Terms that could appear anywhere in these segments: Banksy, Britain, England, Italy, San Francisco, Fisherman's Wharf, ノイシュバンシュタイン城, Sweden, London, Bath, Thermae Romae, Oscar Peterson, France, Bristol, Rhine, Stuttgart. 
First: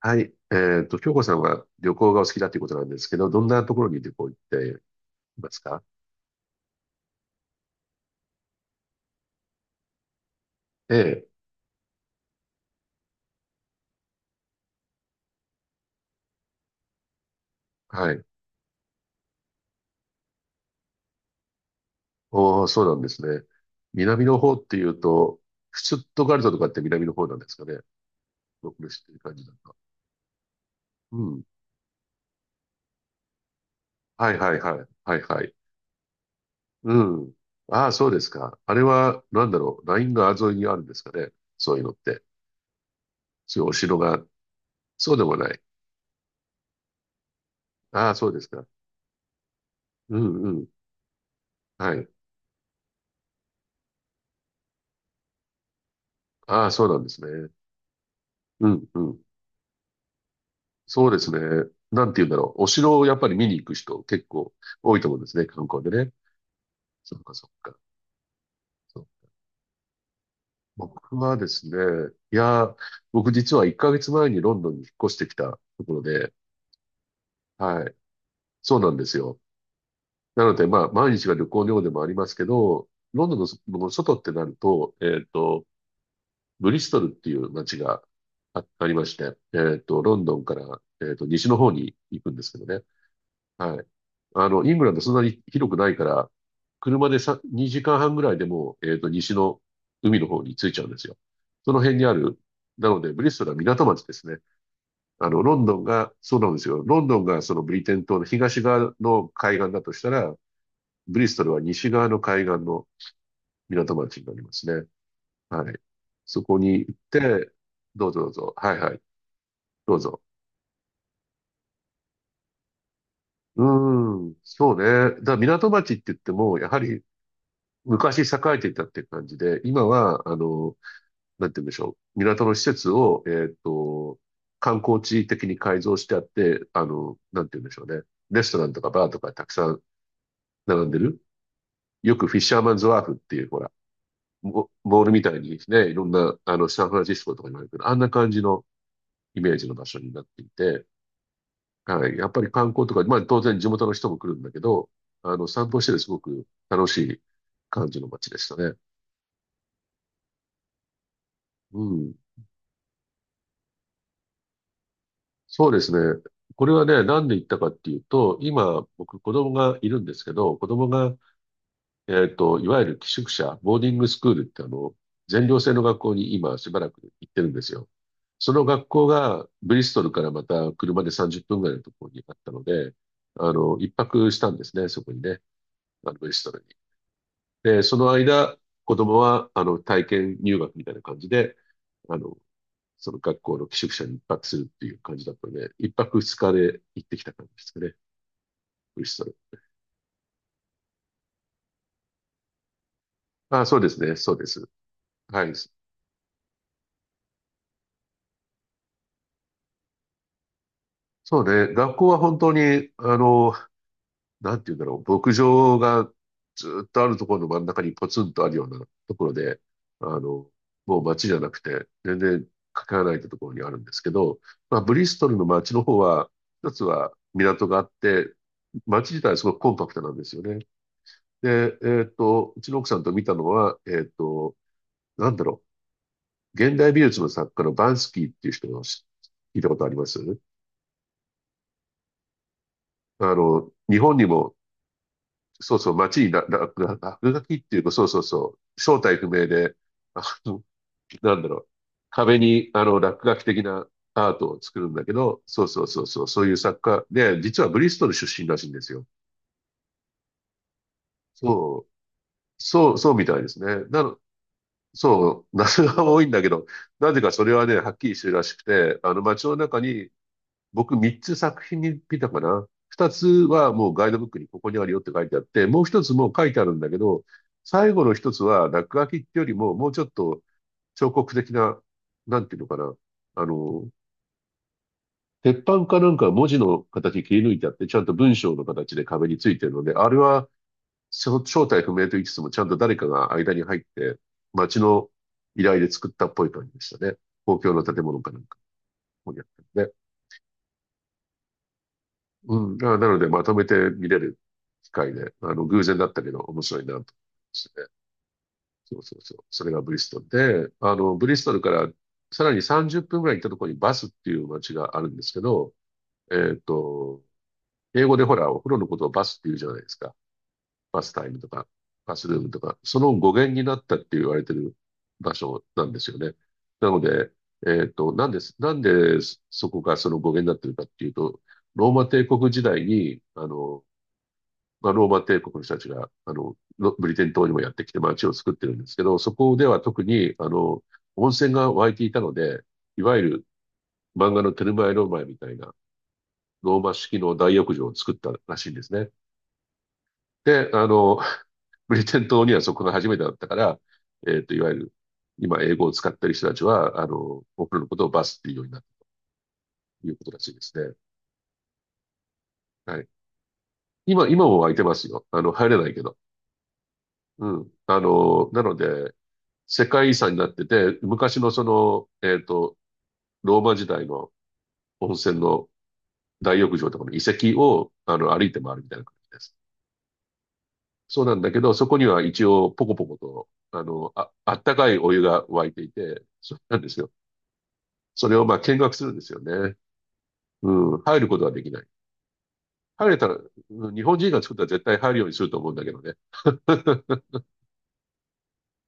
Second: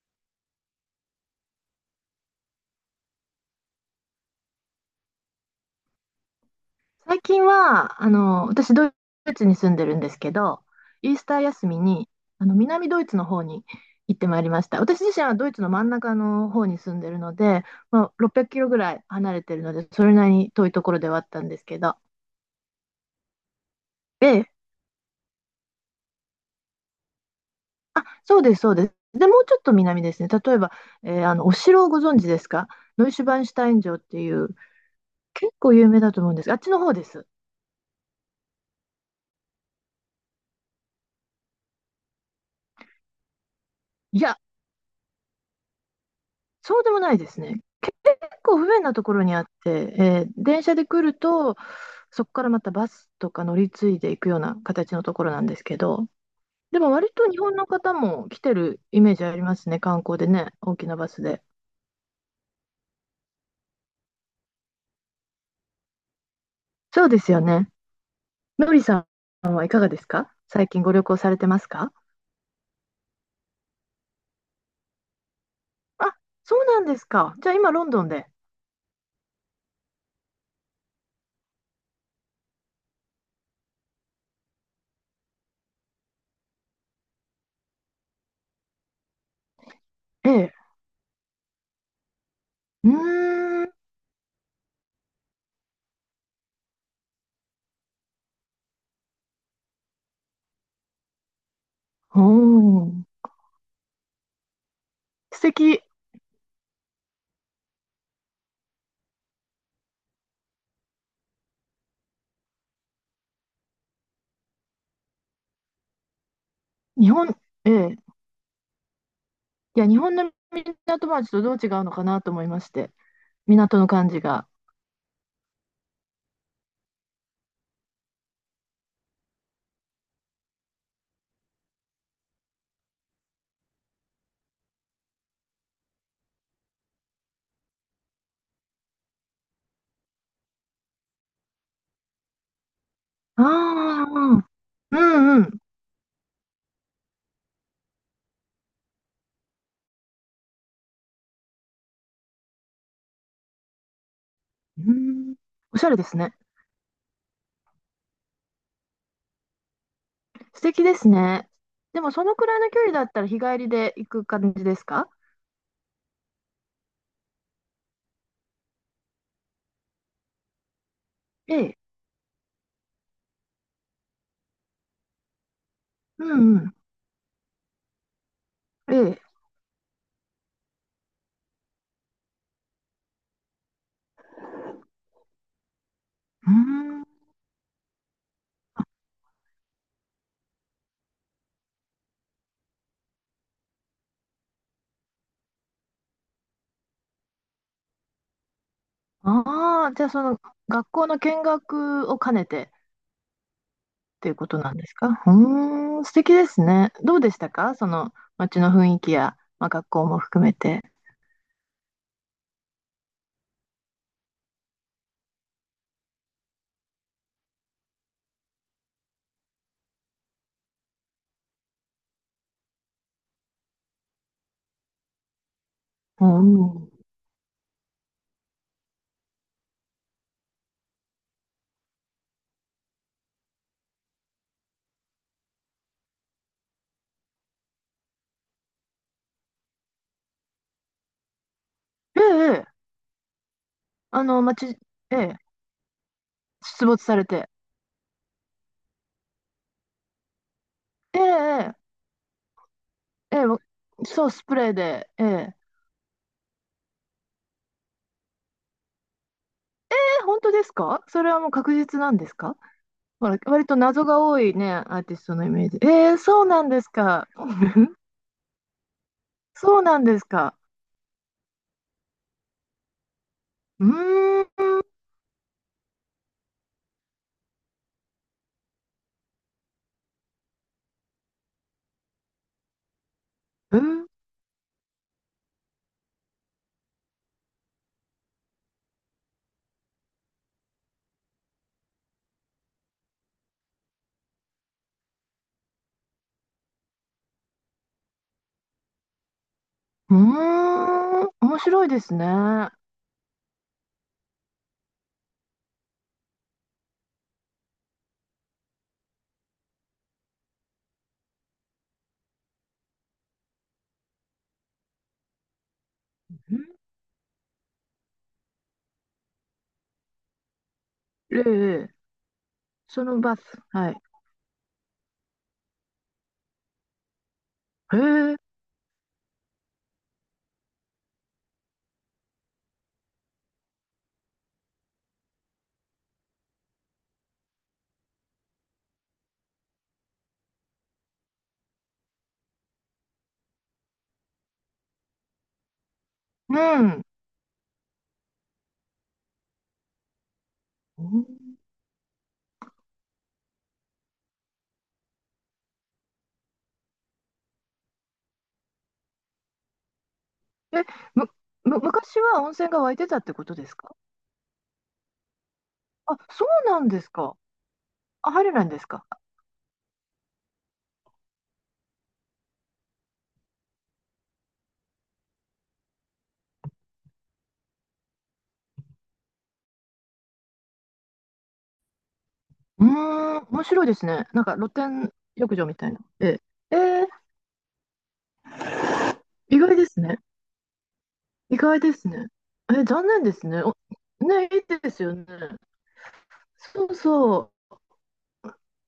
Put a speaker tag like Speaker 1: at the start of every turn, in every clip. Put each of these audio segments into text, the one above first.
Speaker 1: はい。京子さんは旅行がお好きだということなんですけど、どんなところに旅行行っていますか？
Speaker 2: 最近は、私、ドイツに住んでるんですけど、
Speaker 1: え
Speaker 2: イース
Speaker 1: え、
Speaker 2: ター休みに、南ドイツの方に行ってまいりました。私自身はドイツの真ん中の方に住んでるので、ま
Speaker 1: は
Speaker 2: あ、
Speaker 1: い。
Speaker 2: 600キロぐらい離れてるので、それなりに遠いところではあったんですけど。
Speaker 1: おー、そうなんですね。南の
Speaker 2: で、
Speaker 1: 方っていうと、シュツットガルトとかって南の方なんですかね。
Speaker 2: あ、そうです、そう
Speaker 1: 僕の
Speaker 2: です。
Speaker 1: 知ってる
Speaker 2: で、
Speaker 1: 感
Speaker 2: も
Speaker 1: じ
Speaker 2: う
Speaker 1: だ
Speaker 2: ちょっと
Speaker 1: と。
Speaker 2: 南ですね。例えば、
Speaker 1: うん。
Speaker 2: お城をご存知ですか？ノイシュバンシュタイン城って
Speaker 1: は
Speaker 2: い
Speaker 1: い
Speaker 2: う、
Speaker 1: はいはい。はいは
Speaker 2: 結
Speaker 1: い。
Speaker 2: 構有名だと思うんですが、あっちの方
Speaker 1: う
Speaker 2: です。
Speaker 1: ん。ああ、そうですか。あれは、なんだろう。ライン川沿いにあるんですかね。そういうのって。そういうお城
Speaker 2: い
Speaker 1: が。
Speaker 2: や、
Speaker 1: そうでもない。
Speaker 2: そうでもないですね。
Speaker 1: ああ、そうです
Speaker 2: 構
Speaker 1: か。
Speaker 2: 不便なところにあって、
Speaker 1: うんう
Speaker 2: 電
Speaker 1: ん。
Speaker 2: 車で来ると、
Speaker 1: はい。
Speaker 2: そこからまたバスとか乗り継いでいくような形のところなんですけど、
Speaker 1: ああ、
Speaker 2: で
Speaker 1: そう
Speaker 2: も
Speaker 1: なん
Speaker 2: 割
Speaker 1: です
Speaker 2: と日
Speaker 1: ね。
Speaker 2: 本の方も来て
Speaker 1: う
Speaker 2: る
Speaker 1: んう
Speaker 2: イメー
Speaker 1: ん。
Speaker 2: ジありますね、観光でね、大きなバ
Speaker 1: そうで
Speaker 2: ス
Speaker 1: すね。
Speaker 2: で。
Speaker 1: なんて言うんだろう。お城をやっぱり見に行く人結構多いと思うんですね、観光でね。
Speaker 2: そう
Speaker 1: そ
Speaker 2: で
Speaker 1: っ
Speaker 2: す
Speaker 1: か
Speaker 2: よ
Speaker 1: そっ
Speaker 2: ね。
Speaker 1: か。
Speaker 2: のり
Speaker 1: そ
Speaker 2: さ
Speaker 1: う。
Speaker 2: んはいかがですか？最近ご旅
Speaker 1: 僕
Speaker 2: 行さ
Speaker 1: は
Speaker 2: れて
Speaker 1: で
Speaker 2: ます
Speaker 1: す
Speaker 2: か？
Speaker 1: ね、いやー、僕実は1ヶ月前にロンドンに引っ越してきたところ
Speaker 2: あ、
Speaker 1: で、
Speaker 2: そうなんですか。じゃあ今、ロ
Speaker 1: は
Speaker 2: ン
Speaker 1: い。
Speaker 2: ドンで。
Speaker 1: そうなんですよ。なので、まあ、毎日が旅行のようでもありますけど、ロンドンのその外ってなると、ブリストルっていう街がありまして、ロン
Speaker 2: え
Speaker 1: ドン
Speaker 2: え。
Speaker 1: から、西の方に行くんですけどね。
Speaker 2: うーん。
Speaker 1: はい。あの、イングランドそんなに広くないから、車でさ2時間半ぐらいでもう、西の海の方に着いちゃうんですよ。その辺にあ
Speaker 2: お
Speaker 1: る、なの
Speaker 2: ー。
Speaker 1: で、ブリストルは港町ですね。あの、
Speaker 2: 素
Speaker 1: ロンド
Speaker 2: 敵。
Speaker 1: ンが、そうなんですよ。ロンドンがそのブリテン島の東側の海岸だとしたら、ブリストルは西側の海岸の港町になりますね。はい。そこに行っ
Speaker 2: 日本、
Speaker 1: て、
Speaker 2: ええ。
Speaker 1: どうぞどうぞ。はいはい。
Speaker 2: いや、
Speaker 1: ど
Speaker 2: 日
Speaker 1: う
Speaker 2: 本
Speaker 1: ぞ。
Speaker 2: の港町とどう違うのかなと思いまして、
Speaker 1: う
Speaker 2: 港の感じ
Speaker 1: ーん、
Speaker 2: が。
Speaker 1: そうね。だから港町って言っても、やはり昔栄えていたっていう感じで、今は、あの、なんて言うんでしょう。港の施設を、観光地的に改造してあって、なんて言うんでしょうね。レストランとかバーとかたくさん並んでる。よくフィッシャーマンズワーフって
Speaker 2: あ
Speaker 1: いう、ほら、
Speaker 2: あ、うん
Speaker 1: モモールみた
Speaker 2: う
Speaker 1: い
Speaker 2: ん。
Speaker 1: に
Speaker 2: う
Speaker 1: ね、いろんな、サンフランシスコとかにもあるけど、あんな感じのイメージの場所になっていて、はい。やっぱり観光とか、まあ当然地元の人も来るんだけど、
Speaker 2: ん、
Speaker 1: 散
Speaker 2: お
Speaker 1: 歩
Speaker 2: し
Speaker 1: し
Speaker 2: ゃ
Speaker 1: て
Speaker 2: れ
Speaker 1: て
Speaker 2: で
Speaker 1: す
Speaker 2: す
Speaker 1: ご
Speaker 2: ね。
Speaker 1: く楽しい感じの街でしたね。
Speaker 2: 素敵ですね。
Speaker 1: う
Speaker 2: でも、
Speaker 1: ん。
Speaker 2: そのくらいの距離だったら日帰りで行く感じですか？
Speaker 1: そうですね。これはね、なんで言ったかっていうと、今、僕、子供がいるんですけど、子供が、
Speaker 2: ええ。
Speaker 1: いわゆる寄宿舎、ボーディングスクールって、全寮制の学校
Speaker 2: う
Speaker 1: に
Speaker 2: ん
Speaker 1: 今、
Speaker 2: う
Speaker 1: し
Speaker 2: ん。
Speaker 1: ばらく行ってるんですよ。その学
Speaker 2: え
Speaker 1: 校
Speaker 2: え。
Speaker 1: が、ブリストルからまた車で30分ぐらいのところにあったので、一泊したんですね、そこにね、ブリス
Speaker 2: う
Speaker 1: トルに。
Speaker 2: ん。
Speaker 1: で、その間、子供は、体験入学みたいな感じで、あの、その学校の寄宿舎に一泊するっていう感じだったので、一泊二日で行ってきた感じですかね。ブリストル。
Speaker 2: ああ、じゃあ、学校の見学を兼ねてっ
Speaker 1: あ、そうですね。
Speaker 2: てい
Speaker 1: そ
Speaker 2: う
Speaker 1: うで
Speaker 2: こと
Speaker 1: す。
Speaker 2: なんですか？
Speaker 1: はい。
Speaker 2: うーん、素敵ですね。どうでしたか？その街の雰囲気や、まあ、学校も含めて。
Speaker 1: そうね。学校は本当に、あの、なんて言うんだろう。牧場がずっとあるところの真ん中にポツンとあるようなところで、あの、もう街じゃなくて、全然かけらないところにあるんですけど、まあ、ブリストルの街の方
Speaker 2: う
Speaker 1: は、一つ
Speaker 2: ん。
Speaker 1: は港があって、街自体はすごくコンパクトなんですよね。で、うちの奥さんと見たのは、なんだろう、現代美術の作家のバンスキーっていう人の聞いたことあります
Speaker 2: ええ、ええ。
Speaker 1: あの、日本にも、
Speaker 2: 街、ええ、
Speaker 1: そうそう、街に
Speaker 2: 出没され
Speaker 1: 落書
Speaker 2: て。
Speaker 1: きっていうか、そうそうそう、正体不明で、あの、
Speaker 2: え
Speaker 1: なんだろう、
Speaker 2: え、
Speaker 1: 壁に、落書
Speaker 2: ええ、え
Speaker 1: き的な
Speaker 2: え、そ
Speaker 1: ア
Speaker 2: う、
Speaker 1: ー
Speaker 2: ス
Speaker 1: ト
Speaker 2: プ
Speaker 1: を
Speaker 2: レー
Speaker 1: 作るんだ
Speaker 2: で、
Speaker 1: け
Speaker 2: え
Speaker 1: ど、
Speaker 2: え。
Speaker 1: そうそうそうそう、そういう作家で、実はブリストル出身らしいんですよ。
Speaker 2: 本当ですか？それはもう確
Speaker 1: そう、
Speaker 2: 実なんですか？
Speaker 1: そう、そうみ
Speaker 2: ほら
Speaker 1: たいです
Speaker 2: 割と
Speaker 1: ね。
Speaker 2: 謎が多いね、アーティストの
Speaker 1: そ
Speaker 2: イ
Speaker 1: う、
Speaker 2: メージ。
Speaker 1: 謎が多いんだ
Speaker 2: そう
Speaker 1: け
Speaker 2: な
Speaker 1: ど、
Speaker 2: んです
Speaker 1: なぜ
Speaker 2: か。
Speaker 1: かそれはね、はっきりしてるらしくて、あの街の
Speaker 2: そ
Speaker 1: 中
Speaker 2: うなん
Speaker 1: に、
Speaker 2: ですか。
Speaker 1: 僕3つ作品に見たかな。2つは
Speaker 2: う
Speaker 1: もうガイドブック
Speaker 2: ーん、
Speaker 1: にここにあるよって書いてあって、もう一つもう書いてあるんだけど、最後の一つは落書きってよりも、もうちょっと彫刻的な、なんていうのかな。あの、鉄板かなんか文字の形切り抜いてあって、ちゃんと文章の形で壁についてるので、あれはその正体不明と言いつつも、ちゃんと誰かが間に入って、町の依頼で作ったっぽい感じでしたね。公共の建物かなんか、ここにあったので。
Speaker 2: うーん、面白いですね。
Speaker 1: うん。あ、なので、まとめて見れる機会で、偶然だったけど、面白いなと思いましたね。そうそうそう。それがブリストルで、ブリストルからさらに30分ぐらい行ったところにバスっていう街があるんですけど、えっと、英語でほら、お風呂のことをバスって言うじゃないですか。バスタイム
Speaker 2: え
Speaker 1: とか、
Speaker 2: え、
Speaker 1: バスルームとか、そ
Speaker 2: そ
Speaker 1: の
Speaker 2: の
Speaker 1: 語
Speaker 2: バス。
Speaker 1: 源になっ
Speaker 2: は
Speaker 1: た
Speaker 2: い。
Speaker 1: って言われてる場所なんですよね。なので、
Speaker 2: へえ、
Speaker 1: なんでそこがその語源になってるかっていうと、ローマ帝国時代に、まあ、ローマ帝国の人たちが、ロブリテン島にもやってきて街を作ってるんですけど、そこでは特に、温泉が湧いていたので、いわゆる漫画のテルマエ・ローマエみたいな
Speaker 2: う
Speaker 1: ローマ
Speaker 2: ん。
Speaker 1: 式の大浴場を作ったらしいんですね。で、
Speaker 2: うん。
Speaker 1: ブリテン島にはそこが初めてだったから、いわゆる、今英語を使ってる人たちは、僕らのことをバスっていうようになったということらしいです
Speaker 2: え、
Speaker 1: ね。
Speaker 2: む、む、昔は温泉が湧い
Speaker 1: は
Speaker 2: て
Speaker 1: い。
Speaker 2: たってことですか？
Speaker 1: 今も空いてますよ。あの、入れないけど。
Speaker 2: あ、そうなんですか。
Speaker 1: うん。
Speaker 2: あ、入れな
Speaker 1: な
Speaker 2: いん
Speaker 1: の
Speaker 2: ですか。
Speaker 1: で、世界遺産になってて、昔のその、ローマ時代の温泉の大浴場とかの遺跡を、歩いて回るみたいな感じです。そうなんだけど、そこには一応、
Speaker 2: う
Speaker 1: ポコポコ
Speaker 2: ーん、
Speaker 1: と、
Speaker 2: 面白いですね。なん
Speaker 1: あ
Speaker 2: か
Speaker 1: っ
Speaker 2: 露
Speaker 1: たかいお
Speaker 2: 天
Speaker 1: 湯が
Speaker 2: 浴場
Speaker 1: 沸い
Speaker 2: み
Speaker 1: て
Speaker 2: た
Speaker 1: い
Speaker 2: いな。
Speaker 1: て、
Speaker 2: え
Speaker 1: そう
Speaker 2: え、
Speaker 1: なんですよ。
Speaker 2: ー、
Speaker 1: それをまあ見学するんですよ
Speaker 2: 意
Speaker 1: ね。
Speaker 2: 外ですね。
Speaker 1: うん、入ることは
Speaker 2: 意
Speaker 1: でき
Speaker 2: 外
Speaker 1: ない。
Speaker 2: ですね。残
Speaker 1: 入れ
Speaker 2: 念
Speaker 1: た
Speaker 2: で
Speaker 1: ら、
Speaker 2: すね。
Speaker 1: うん、日本人が
Speaker 2: ね、い
Speaker 1: 作ったら
Speaker 2: い
Speaker 1: 絶
Speaker 2: で
Speaker 1: 対
Speaker 2: す
Speaker 1: 入
Speaker 2: よ
Speaker 1: るよ
Speaker 2: ね。
Speaker 1: うにすると思うんだけどね。
Speaker 2: そう そう。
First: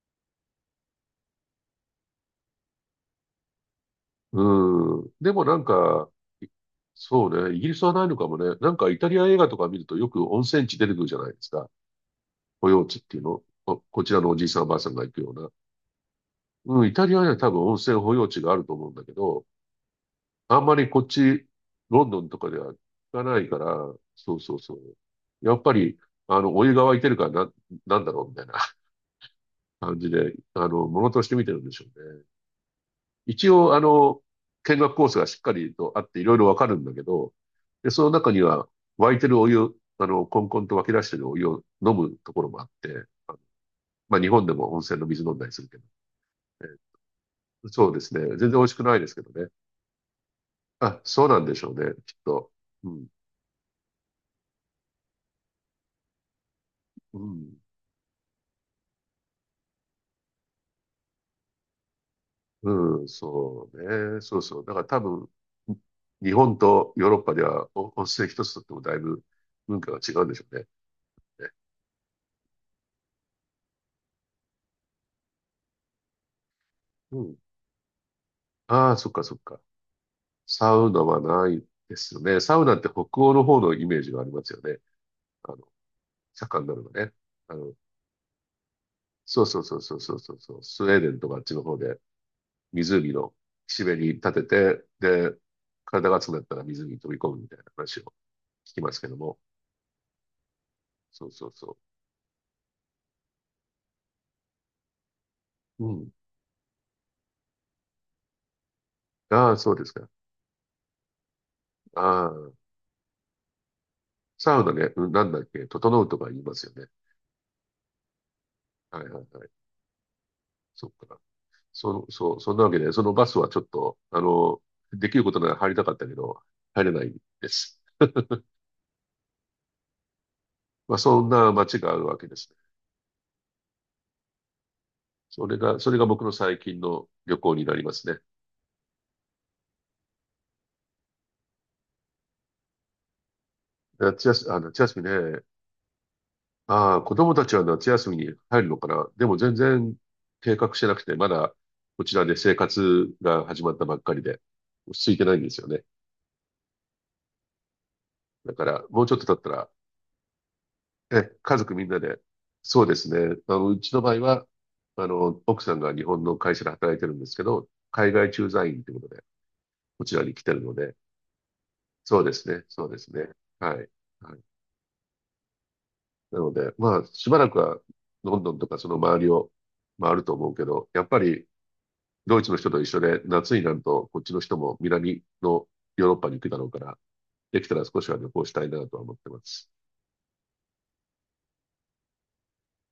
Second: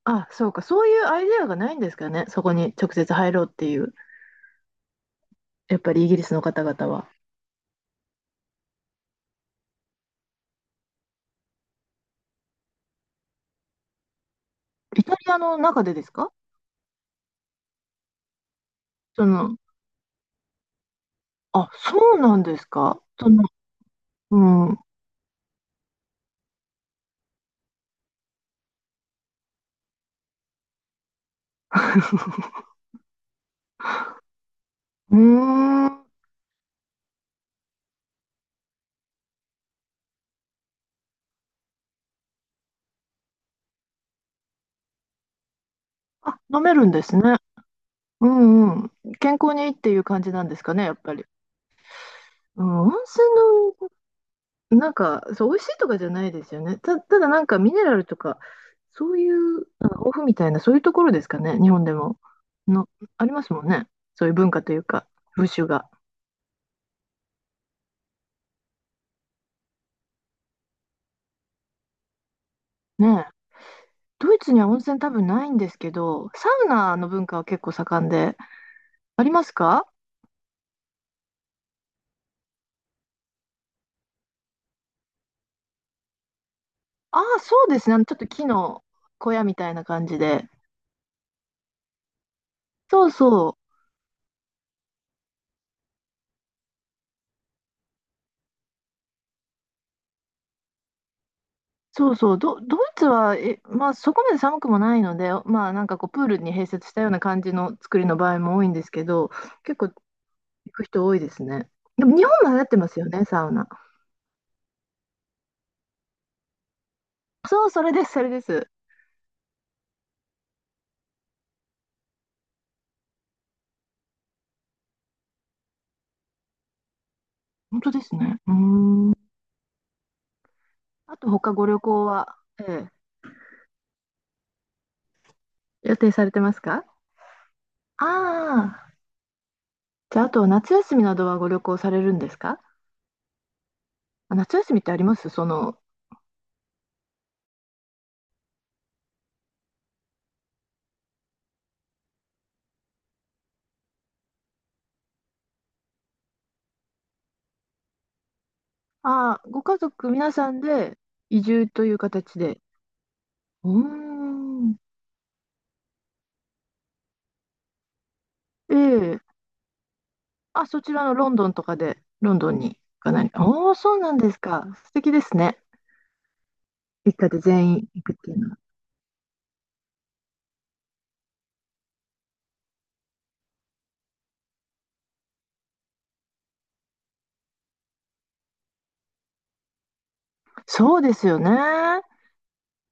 Speaker 2: あ、そうか。そういうアイデアがないんですかね。そこに直接入ろうっていう。
Speaker 1: うん。でもなん
Speaker 2: やっぱりイ
Speaker 1: か、
Speaker 2: ギリスの
Speaker 1: い
Speaker 2: 方々は。
Speaker 1: そうね、イギリスはないのかもね。なんかイタリア映画とか見るとよく温泉地出てくるじゃないですか。保養地っていうの。こちらのおじいさんおばあさんが
Speaker 2: イ
Speaker 1: 行
Speaker 2: タ
Speaker 1: く
Speaker 2: リ
Speaker 1: よ
Speaker 2: ア
Speaker 1: うな。
Speaker 2: の中でですか？
Speaker 1: うん、イタリアには多分温泉保養地があると思うんだけ
Speaker 2: そ
Speaker 1: ど、
Speaker 2: の、
Speaker 1: あんまりこっち、
Speaker 2: あ、
Speaker 1: ロン
Speaker 2: そ
Speaker 1: ド
Speaker 2: う
Speaker 1: ン
Speaker 2: な
Speaker 1: と
Speaker 2: ん
Speaker 1: か
Speaker 2: で
Speaker 1: で
Speaker 2: す
Speaker 1: は聞
Speaker 2: か。
Speaker 1: かないから、そう
Speaker 2: う
Speaker 1: そうそ
Speaker 2: ん。
Speaker 1: う。やっぱり、お湯が沸いてるからな、なんだろうみたいな 感じで、ものとして見てるんでしょうね。一応、見学コー
Speaker 2: う
Speaker 1: スがしっかり
Speaker 2: ー
Speaker 1: とあ
Speaker 2: ん。
Speaker 1: って、いろいろわかるんだけど、で、その中には、沸いてるお湯、コンコンと湧き出してるお湯を飲むところもあって、まあ、日本でも温泉の水飲んだりするけど、
Speaker 2: あ、飲め
Speaker 1: ね、
Speaker 2: るんですね。
Speaker 1: そうですね。
Speaker 2: う
Speaker 1: 全然美味
Speaker 2: ん
Speaker 1: しく
Speaker 2: うん。
Speaker 1: ないですけど
Speaker 2: 健
Speaker 1: ね。
Speaker 2: 康にいいっていう感じなんですかね、やっ
Speaker 1: あ、
Speaker 2: ぱり。
Speaker 1: そうなんでしょうね、きっと。
Speaker 2: うん、
Speaker 1: う
Speaker 2: 温
Speaker 1: ん、
Speaker 2: 泉なんか、そう、美味しいとかじゃないですよね。た、
Speaker 1: う
Speaker 2: ただなん
Speaker 1: ん、
Speaker 2: かミネラルとか、そういう、なんかオフみたいな、そういうところですかね、日本でも。の、
Speaker 1: うん、
Speaker 2: ありますも
Speaker 1: そ
Speaker 2: んね。
Speaker 1: うね。
Speaker 2: そういう
Speaker 1: そう
Speaker 2: 文
Speaker 1: そ
Speaker 2: 化
Speaker 1: う。だ
Speaker 2: とい
Speaker 1: から
Speaker 2: う
Speaker 1: 多
Speaker 2: か、
Speaker 1: 分、
Speaker 2: 風習が。
Speaker 1: 日本とヨーロッパではお温泉一つとってもだいぶ文化が違うんでしょうね。ね
Speaker 2: ねえ。ドイツには温泉多分ないんですけど、サウナの
Speaker 1: う
Speaker 2: 文
Speaker 1: ん。
Speaker 2: 化は結構盛んで、
Speaker 1: ああ、そっ
Speaker 2: あ
Speaker 1: か
Speaker 2: り
Speaker 1: そっ
Speaker 2: ます
Speaker 1: か。
Speaker 2: か？
Speaker 1: サウナはないですよね。サウナって北欧の方のイメージがありますよね。あの、盛んなのがね。
Speaker 2: ああ、
Speaker 1: あ
Speaker 2: そう
Speaker 1: の、
Speaker 2: ですね。ちょっと木の小
Speaker 1: そ
Speaker 2: 屋
Speaker 1: う
Speaker 2: み
Speaker 1: そう
Speaker 2: たい
Speaker 1: そう
Speaker 2: な
Speaker 1: そう
Speaker 2: 感
Speaker 1: そう
Speaker 2: じ
Speaker 1: そう
Speaker 2: で。
Speaker 1: そう、スウェーデンとかあっちの方で
Speaker 2: そう
Speaker 1: 湖の
Speaker 2: そう。
Speaker 1: 岸辺に立てて、で、体が熱くなったら水に飛び込むみたいな話を聞きますけども。そうそうそ
Speaker 2: そうそう、ドイツは、まあ、そこまで寒くもないので、まあ、な
Speaker 1: う。
Speaker 2: ん
Speaker 1: う
Speaker 2: かこう、
Speaker 1: ん。
Speaker 2: プールに併設したような感じの作りの場合も多いんですけど、
Speaker 1: ああ、そう
Speaker 2: 結
Speaker 1: で
Speaker 2: 構
Speaker 1: す
Speaker 2: 行
Speaker 1: か。
Speaker 2: く人多いですね。でも、日
Speaker 1: あ
Speaker 2: 本も
Speaker 1: あ、
Speaker 2: 流行ってますよね、サウナ。
Speaker 1: サウナね、うんなんだっけ、整うとか言いますよね。
Speaker 2: そう、それです、それです。
Speaker 1: はいはいはい。そっか。その、そう、そんなわけで、そのバスはちょっと、できることなら入りたかったけど、入れないです。
Speaker 2: 本当ですね。うーん。
Speaker 1: まあ、
Speaker 2: あ
Speaker 1: そん
Speaker 2: と、
Speaker 1: な
Speaker 2: 他ご
Speaker 1: 街
Speaker 2: 旅
Speaker 1: があ
Speaker 2: 行
Speaker 1: るわけで
Speaker 2: は、
Speaker 1: すね。それが、そ
Speaker 2: 予
Speaker 1: れが
Speaker 2: 定
Speaker 1: 僕
Speaker 2: さ
Speaker 1: の
Speaker 2: れてま
Speaker 1: 最
Speaker 2: す
Speaker 1: 近
Speaker 2: か？
Speaker 1: の旅行になりますね。
Speaker 2: ああー、じゃあ、あと、夏休みなどはご旅行されるんですか？
Speaker 1: 夏
Speaker 2: あ、
Speaker 1: 休み、
Speaker 2: 夏
Speaker 1: あ、
Speaker 2: 休み
Speaker 1: 夏
Speaker 2: ってあ
Speaker 1: 休み
Speaker 2: ります
Speaker 1: ね。ああ、子供たちは夏休みに入るのかな。でも全然計画してなくて、まだこちらで生活が始まったばっかりで、落ち着いてないんですよね。だから、もうちょっと経っ
Speaker 2: ああ、
Speaker 1: た
Speaker 2: ご
Speaker 1: ら
Speaker 2: 家族皆さんで
Speaker 1: え、
Speaker 2: 移
Speaker 1: 家
Speaker 2: 住
Speaker 1: 族み
Speaker 2: と
Speaker 1: ん
Speaker 2: いう
Speaker 1: なで。
Speaker 2: 形で。
Speaker 1: そうですね。
Speaker 2: う
Speaker 1: う
Speaker 2: ー
Speaker 1: ちの場合は、
Speaker 2: ん。
Speaker 1: 奥さんが日本の会社で働いてるんですけど、海外駐在員ということ
Speaker 2: え
Speaker 1: で、
Speaker 2: え、
Speaker 1: こちらに来てる
Speaker 2: あ、
Speaker 1: の
Speaker 2: そち
Speaker 1: で、
Speaker 2: らのロンドンとかで、
Speaker 1: そうで
Speaker 2: ロン
Speaker 1: す
Speaker 2: ドン
Speaker 1: ね。
Speaker 2: に
Speaker 1: そうです
Speaker 2: かな
Speaker 1: ね。
Speaker 2: り。お
Speaker 1: は
Speaker 2: お、
Speaker 1: い。
Speaker 2: そうなんで
Speaker 1: はい。
Speaker 2: すか。素敵ですね。
Speaker 1: なので、まあ、
Speaker 2: 一
Speaker 1: し
Speaker 2: 家
Speaker 1: ば
Speaker 2: で
Speaker 1: らく
Speaker 2: 全
Speaker 1: は、
Speaker 2: 員行くってい
Speaker 1: ロ
Speaker 2: う
Speaker 1: ン
Speaker 2: の
Speaker 1: ドン
Speaker 2: は。
Speaker 1: とかその周りを回ると思うけど、やっぱり、ドイツの人と一緒で、夏になると、こっちの人も南のヨーロッパに行くだろうから、できたら少しは旅行したいなとは思ってます。
Speaker 2: そうですよね。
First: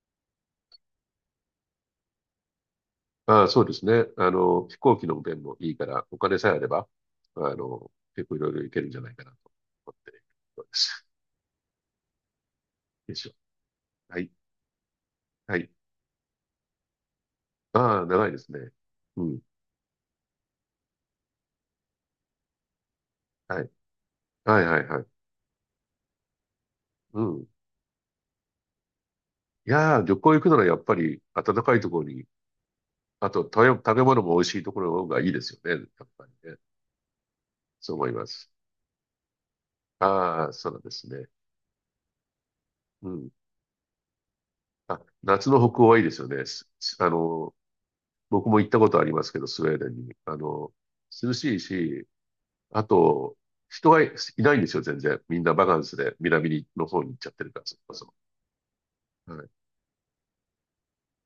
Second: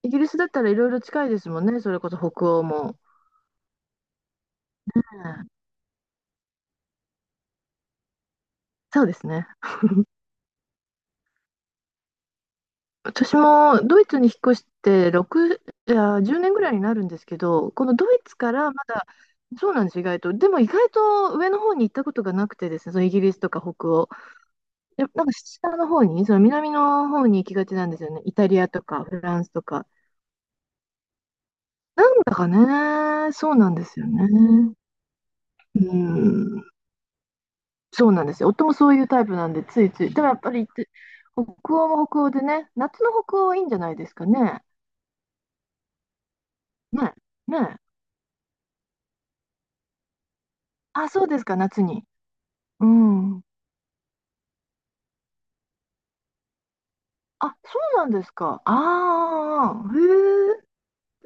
Speaker 2: イギリスだったらいろいろ近いですもんね。それこそ北欧も。
Speaker 1: ああ、そうですね。飛行
Speaker 2: う
Speaker 1: 機の便
Speaker 2: ん、
Speaker 1: もいいから、お金さえあれば、結構いろいろいけるんじゃ
Speaker 2: そう
Speaker 1: な
Speaker 2: で
Speaker 1: いか
Speaker 2: す
Speaker 1: な
Speaker 2: ね。
Speaker 1: と思っているところです。よいしょ。
Speaker 2: 私もドイ
Speaker 1: は
Speaker 2: ツに
Speaker 1: い。
Speaker 2: 引っ越して6、
Speaker 1: はい。
Speaker 2: いや、10年ぐらいになるんですけど、この
Speaker 1: ああ、
Speaker 2: ドイ
Speaker 1: 長いで
Speaker 2: ツ
Speaker 1: す
Speaker 2: か
Speaker 1: ね。
Speaker 2: らまだ、
Speaker 1: うん。
Speaker 2: そうなんです、意外と。でも意外と上の方に行ったことがなくてですね、そのイギリスとか
Speaker 1: はい。
Speaker 2: 北欧。
Speaker 1: はい、はい、はい。
Speaker 2: やっぱなんか下の方に、その南の
Speaker 1: う
Speaker 2: 方に
Speaker 1: ん。
Speaker 2: 行
Speaker 1: い
Speaker 2: きがちなんですよね。イタリアとかフランスとか。
Speaker 1: やー、旅行行くならやっぱり暖かいところ
Speaker 2: なん
Speaker 1: に、
Speaker 2: だか
Speaker 1: あ
Speaker 2: ね、
Speaker 1: と
Speaker 2: そうなんで
Speaker 1: 食
Speaker 2: す
Speaker 1: べ
Speaker 2: よ
Speaker 1: 物も美味しいと
Speaker 2: ね。
Speaker 1: ころの方がいいですよね。
Speaker 2: う
Speaker 1: やっぱりね。
Speaker 2: ん、
Speaker 1: そう思
Speaker 2: そ
Speaker 1: い
Speaker 2: うな
Speaker 1: ま
Speaker 2: んですよ。
Speaker 1: す。
Speaker 2: 夫もそういうタイプなんで、ついつい。でもやっ
Speaker 1: あ
Speaker 2: ぱ
Speaker 1: あ、
Speaker 2: り、
Speaker 1: そうなんですね。
Speaker 2: 北欧も北欧でね、夏
Speaker 1: う
Speaker 2: の
Speaker 1: ん。
Speaker 2: 北欧はいいんじゃないですかね。
Speaker 1: あ、夏の北欧はいいですよね。
Speaker 2: ね、ね。
Speaker 1: 僕も行ったことありますけど、スウェーデンに。
Speaker 2: あ、そう
Speaker 1: 涼
Speaker 2: ですか、
Speaker 1: しい
Speaker 2: 夏に。
Speaker 1: し、あ
Speaker 2: う
Speaker 1: と、
Speaker 2: ん。
Speaker 1: 人がいないんですよ、全然。みんなバカンスで南の方に行っちゃってる
Speaker 2: あ、
Speaker 1: から、そ
Speaker 2: そ
Speaker 1: れこ
Speaker 2: うなん
Speaker 1: そ。
Speaker 2: ですか。
Speaker 1: はい。
Speaker 2: ああ、へ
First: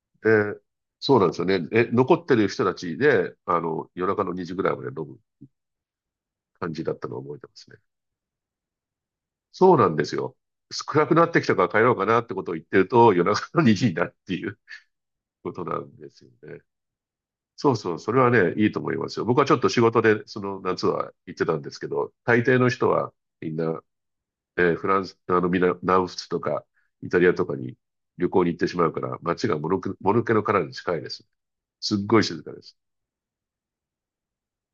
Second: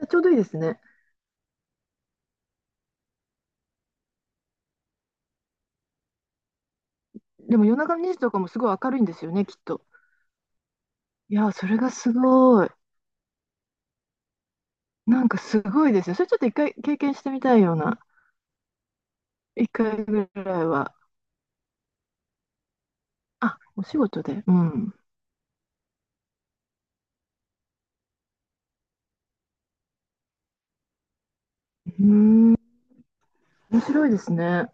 Speaker 2: え、ちょうどいいです
Speaker 1: で、
Speaker 2: ね。
Speaker 1: そうなんですよね。え、残ってる人たちで、夜中の2時ぐらいまで飲む感じだったのを覚えてま
Speaker 2: でも
Speaker 1: すね。
Speaker 2: 夜中の2時とかもすごい明るいんですよね、きっ
Speaker 1: そう
Speaker 2: と。
Speaker 1: なんですよ。暗くなっ
Speaker 2: い
Speaker 1: てき
Speaker 2: やー、
Speaker 1: たか
Speaker 2: そ
Speaker 1: ら
Speaker 2: れ
Speaker 1: 帰ろ
Speaker 2: が
Speaker 1: うか
Speaker 2: す
Speaker 1: なってことを言
Speaker 2: ご
Speaker 1: っ
Speaker 2: い。
Speaker 1: てると、夜中の2時になるっていう
Speaker 2: なんか
Speaker 1: こ
Speaker 2: す
Speaker 1: とな
Speaker 2: ごい
Speaker 1: ん
Speaker 2: です
Speaker 1: で
Speaker 2: よ、そ
Speaker 1: す
Speaker 2: れ、
Speaker 1: よ
Speaker 2: ちょっと一
Speaker 1: ね。
Speaker 2: 回経験してみたい
Speaker 1: そ
Speaker 2: よ
Speaker 1: う
Speaker 2: う
Speaker 1: そう、
Speaker 2: な。
Speaker 1: それはね、いいと思いますよ。僕はちょっ
Speaker 2: 一
Speaker 1: と仕事
Speaker 2: 回
Speaker 1: で、
Speaker 2: ぐ
Speaker 1: その
Speaker 2: らい
Speaker 1: 夏
Speaker 2: は。
Speaker 1: は行ってたんですけど、大抵の人はみん
Speaker 2: あ、
Speaker 1: な
Speaker 2: お仕事で。う
Speaker 1: フ
Speaker 2: ん。
Speaker 1: ランス、南仏とか、イタリアとかに旅行に行ってしまうから、街がもぬけの殻に近いです。すっ
Speaker 2: うー
Speaker 1: ごい静か
Speaker 2: ん、
Speaker 1: です。
Speaker 2: 面白いですね。